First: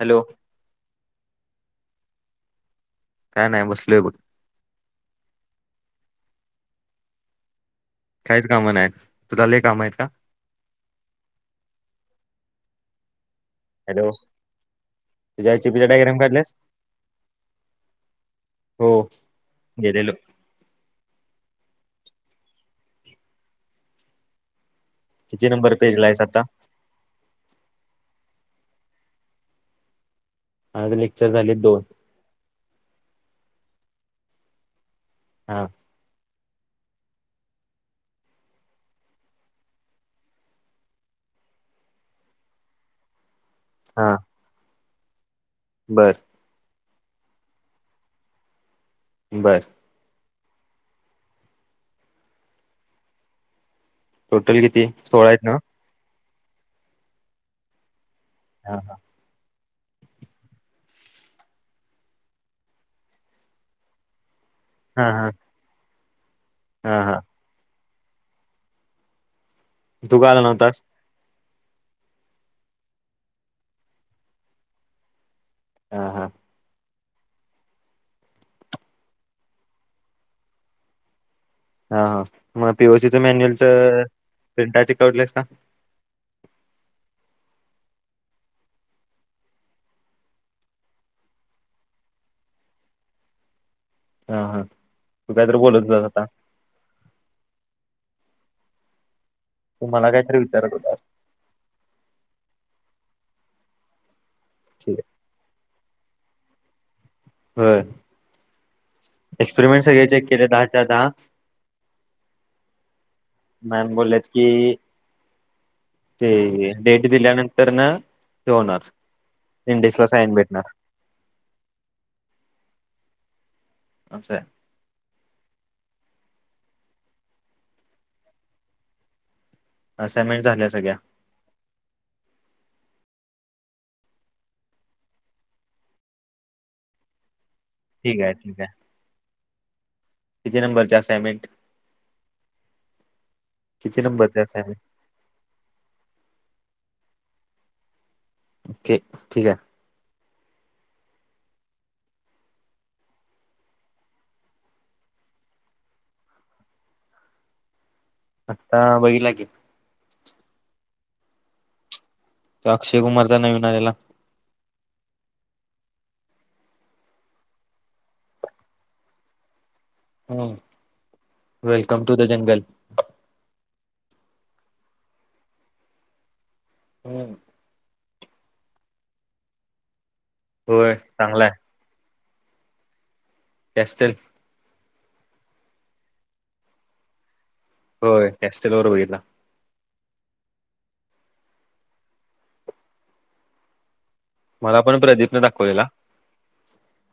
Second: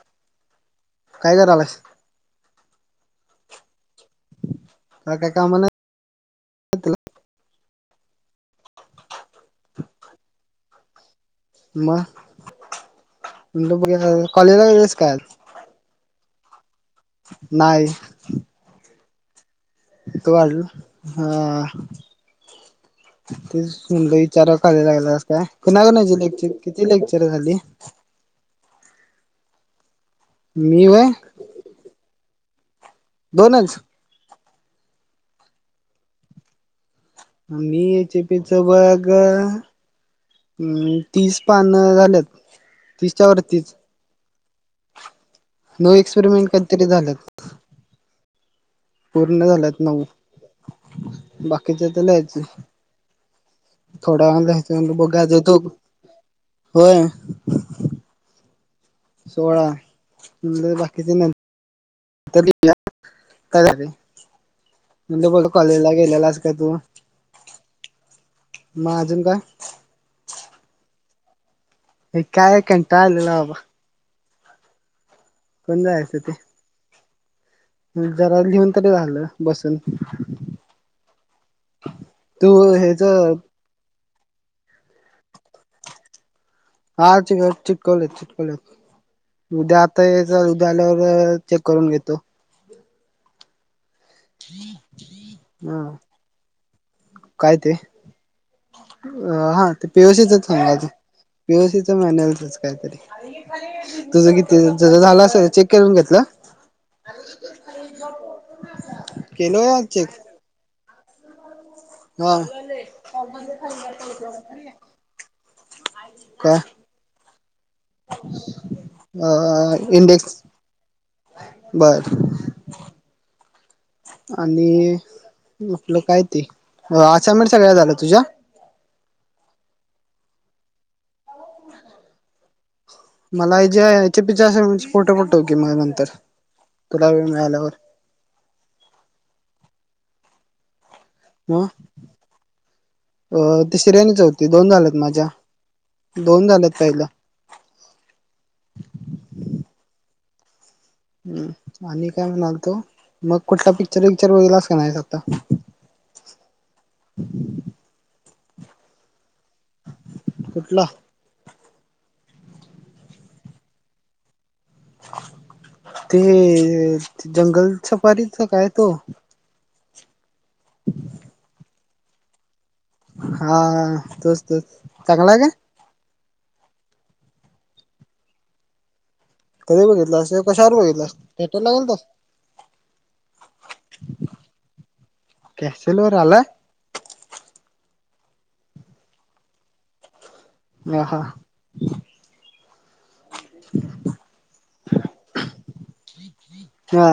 Hello. काय करायलास? काय नाही बसलो बघ. का काय काम नाहीत. काहीच कामं नाहीत तुला ले काम येत का? मग कॉलेजला गेला होतास का आज त जायचे डायग्राम काढल्यास? नाय. हो. गेलेलो किती वाजलं? हा ते सुंद विचारा खाली लागला. काय किती नंबर कुणा पेज ला कुणाची आहेस आता लेक्चर किती लेक्चर झाली. मी आज व्हय लेक्चर झाले दोन दोनंच. हा. मी जी पी च बघ. हम् तीस पान झाल्यात तीसच्या वरतीच हा. नऊ बर एक्सपेरिमेंट काहीतरी झाल्यात. पूर्ण बर झाल्यात नऊ बाकीच्या आता लिहायचं. थोडा व टोटल किती घयच बघ सोळा गाज आहेत ना यतो होय. हा हा. सोळा बाकीच त का आहे. हा हा म्हणजे कॉलेजला गेलेलास का तू हा हा मग अजून काय? तू ग आला नव्हतास. एक काय कटा आलेला बाबा कोण हा जायचं हा ते जरा लिऊन तरी झालं बसून हा हा तू मग पी हेच ओसीच मॅन्युअल च प्रिंटाचे कडलेस का? हा चिटकवले चिटकले उद्या आता याचा उद्या आल्यावर चेक करून घेतो. हा हा तू काहीत हा बोलत बस आता काय ते अ हा तू ते मला काहीतरी पेवशीचच विचारत सग होतास पीसी मॅन कायतरी तुझं किती ज ठीक आहे झालं अस चेक करून घेतलं होय केल चेक क द द. हा. मॅम बोलल्यात की ते काय डेट दिल्यानंतर ना ते होणार इंडेक्स ला साईन भेटणार. बर असं आणि आपलं काय ते असाइनमेट सगळ्या झालं तुझ्या समिट झाल्या सगळ्या मला जे याच्या पी अस फोटो पडतो की म नंतर तुला वेळ मिळाल्यावर ठीक आहे ठीक आहे तिती नंबरचे असत. ह अ तिश किती रेणी नंबरचे चौतीी दोन असाइनमेंट झालेत माझ्या दोन झालेत पहिलं. ओके ठीक आहे. ह आणि काय म्हणाल तो मग कुठला पिक्चर वििक्चर वघलास का नाही आता आता बघ लागेल कुठला? अक्षय कुमारचा नवीन आलेला ते जंगल सफारीच काय तो हम्म. Welcome to the jungle. हा तोच त चांगला आहे का? हम. कधी बघितलं अस कशावर बघितला चांगला आहे थेटर लागेल तर टस्टल. कशोर आला. होय टस्टल बर बघितला. ह हा. ह. मला पण प्रदीपने दाखवलेला हा.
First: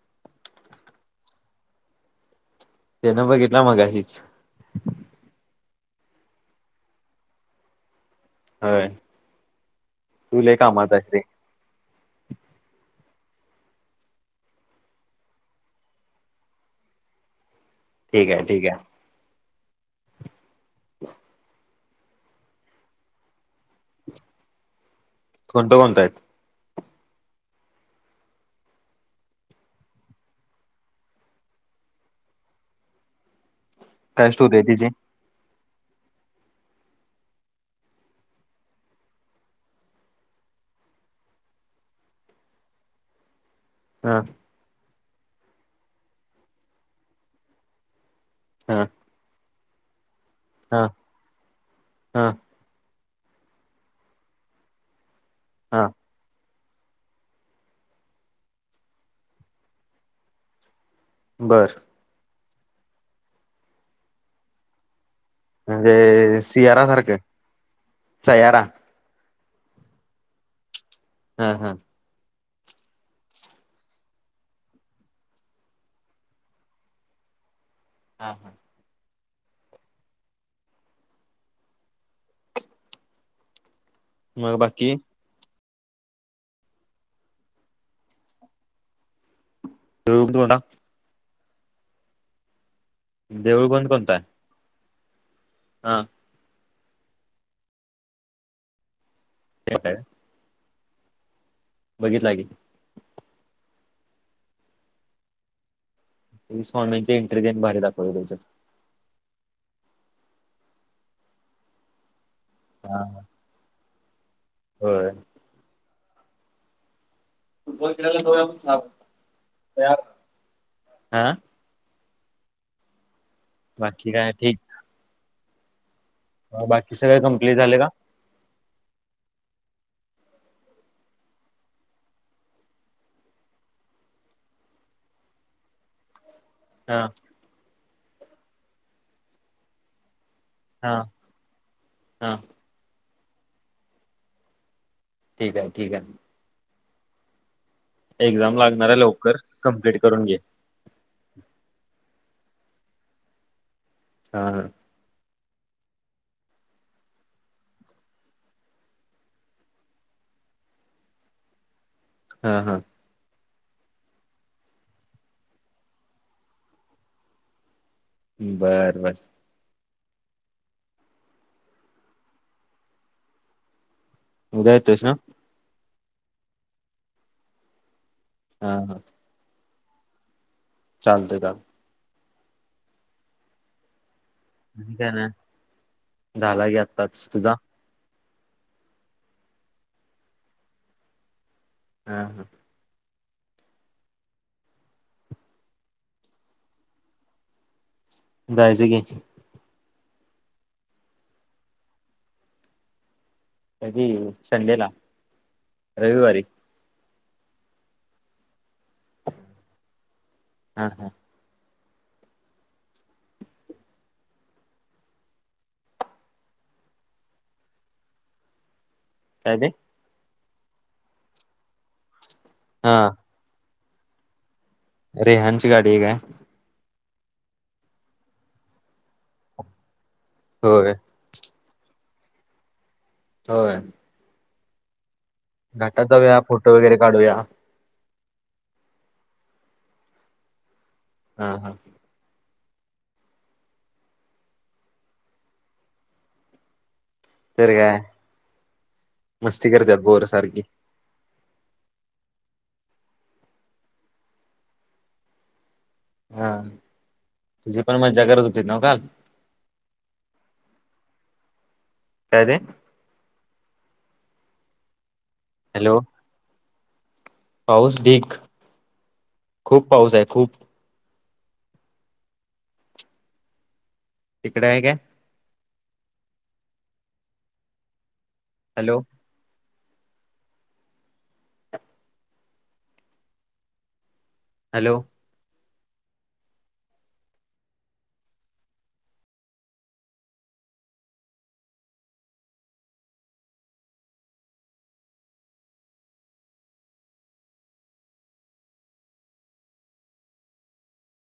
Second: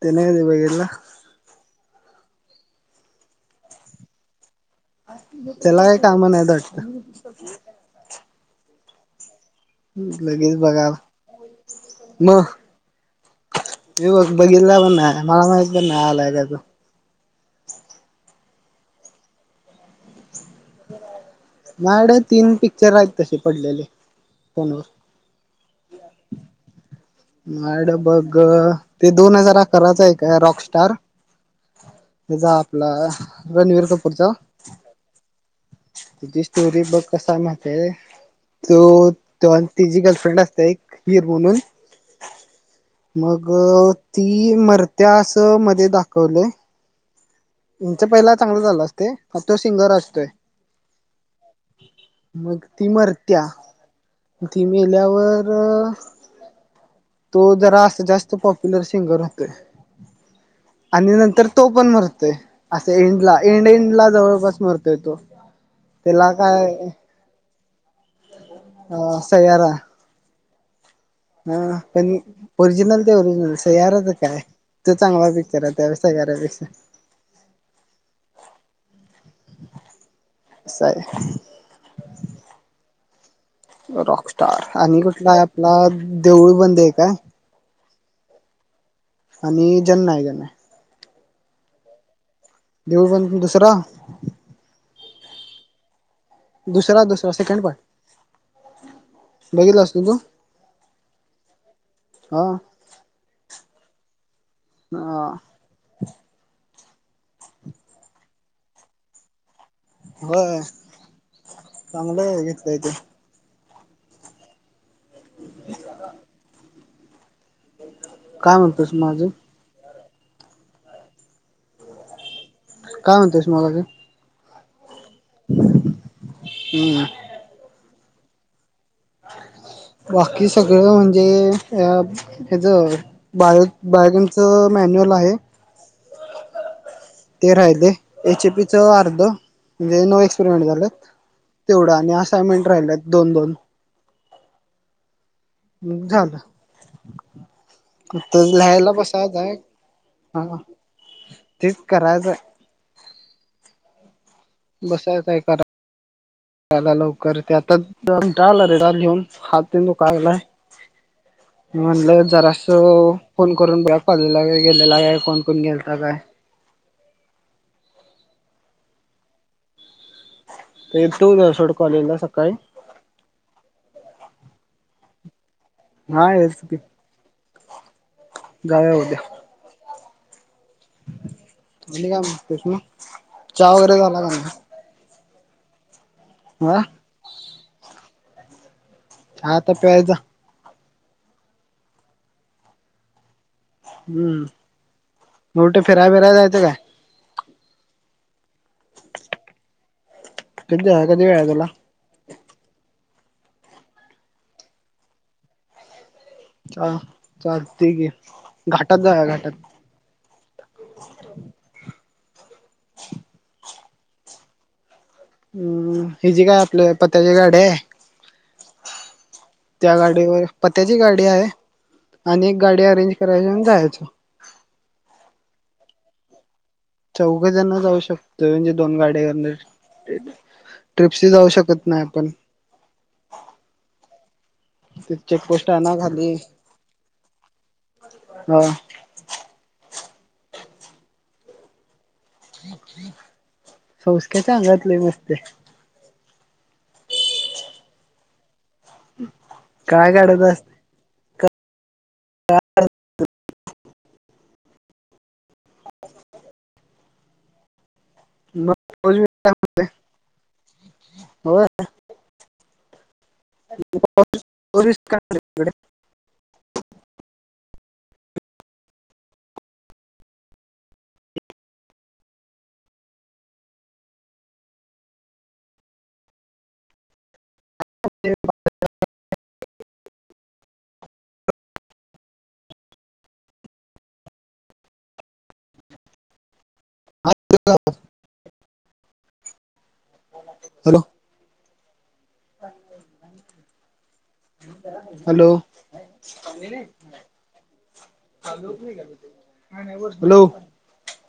तना बघला ते न बग केटला मगाशीच त्याला काही कामा नाही द वाटत. का? हय. लगेच बघा रे म हे बघ बघितला पण नाही मला माहित पण नाही आलाय काच ठीक आहे ठीक आहे. मड तीन पिक्चर आहेत तसे पडलेले फोनवर कोणत कोणताय? मड बघ ते दोन हजार अकराच आहे काय रॉकस्टार हे जा आपला रणवीर काय कपूरचा स्टोरी आहे तिची तुझी स्टोरी बघ कसा म्हते. तो तची गर्लफ्रेंड असते एक हिर म्हणून मग हा ती मर इतिहास मध्ये दाखवले यांच पहिला चांगलं झालं असते. हा तो सिंगर असतोय हा हा मग ती मर त्या तीमेल्यावर हां. तो जरा असं जास्त पॉप्युलर सिंगर होतोय. आणि नंतर बर तो पण मरतोय असं एंडला एंड एंड ला जवळपास मरतोय तो त्याला म्हणजे काय सियारा सारखं सयाराा ह स यारा हा पण ओरिजिनल ते ओरिजिनल स याराच काय तो चांगला पिक्चर आहे त्या स यारापेक्षा हां हां. स आहे. मग रॉकस्टार बाकी आणि कुठला आहे आपला देऊळ बंद आहे काय? आणि जेन्ना ज देऊळबंद देऊ पण त दुसरा देऊळबंद हां. दुसरा दुसरा सेकंड पार्ट बघित असतो तू बघितलागेल. हा ह. स्वामींची इंटर देन बाहेर दाखवून दयचं. होय चांगलं आहे घेतलंयथ हो. [unintelligible] फुटबॉल खेळाला काय म्हणतोस मग अजून तण ह. काय म्हणतेयस मला ते ठीकय आहे ठीक. हम्. बाकी सगळे कं्प्लीट झाले का? बाकी सगळं म्हणजे ह ज बायो बायोगनच मॅन्युअल आहे. हा. ते राहिले एच एपी च अर्ध म्हणजे नो एक्स झा हा तेवढं आणि हा असायनमेंट राहि दोन दोन ठीक आहे ठीक आहे ना. झालं तर एक्झाम लागणार लिहायला आहे लवकर बसायचं आहे कंप्लीट करून घे. हा तेच करायचं. ह. बसायचय करा. त्याला लवकर ते आता डाल रे डाल घेऊन हात तो कायलाय? मी म्हणलं हा जरास हा फोन करून बघ्या पाहिलेला गेलेला काय कोण कोण गेलता काय? बरं बर. तर तू सोड कॉलेला सकाळी उदा्या येतोस ना. हा येच की हा जाव उद्या चालत चालत. म्ह का मस म चहा वगैरे झाला का नाही. काय ना झाला की हा आत्ताच तुझा हता प्यायज हा हा. हम्म मोठे फिराय फिरायला जायचं काय? जायच घी. कध्या आहे कधी वळयला कधी संडेला रविवारी ह चाल तेठी आहे घाटात जा घाटात हा हा. हम्म हि जी काय आपल्या पत्याची गाड आहे. अदी त्या गाडीवर पत्याची गाडी आहे आणि एक गाडी हा अरेंज करायची जायचं. अरे हंच गाड हग चौघजण जाऊ शकतोय म्हणजे दोन गाड्या हो. ट्रिपशी जाऊ शकत नाही आपण होय. [unintelligible] घाटात जाऊया फोटो वगैरे काढूया. हो. हा हा. संस्क्याच्या अंगातले मस्त तर काय मस्ती करतात काय बोर काढत सारखी असते हा तुझी पण मज्जा करत होती नव का? [inaudible] हो काय रे [inaudible] हॅलो पाऊस ढीग खूप पाऊस आहे खूप तिकडे आहे काय [inaudible] hello hello [inaudible] hello [inaudible] hello hello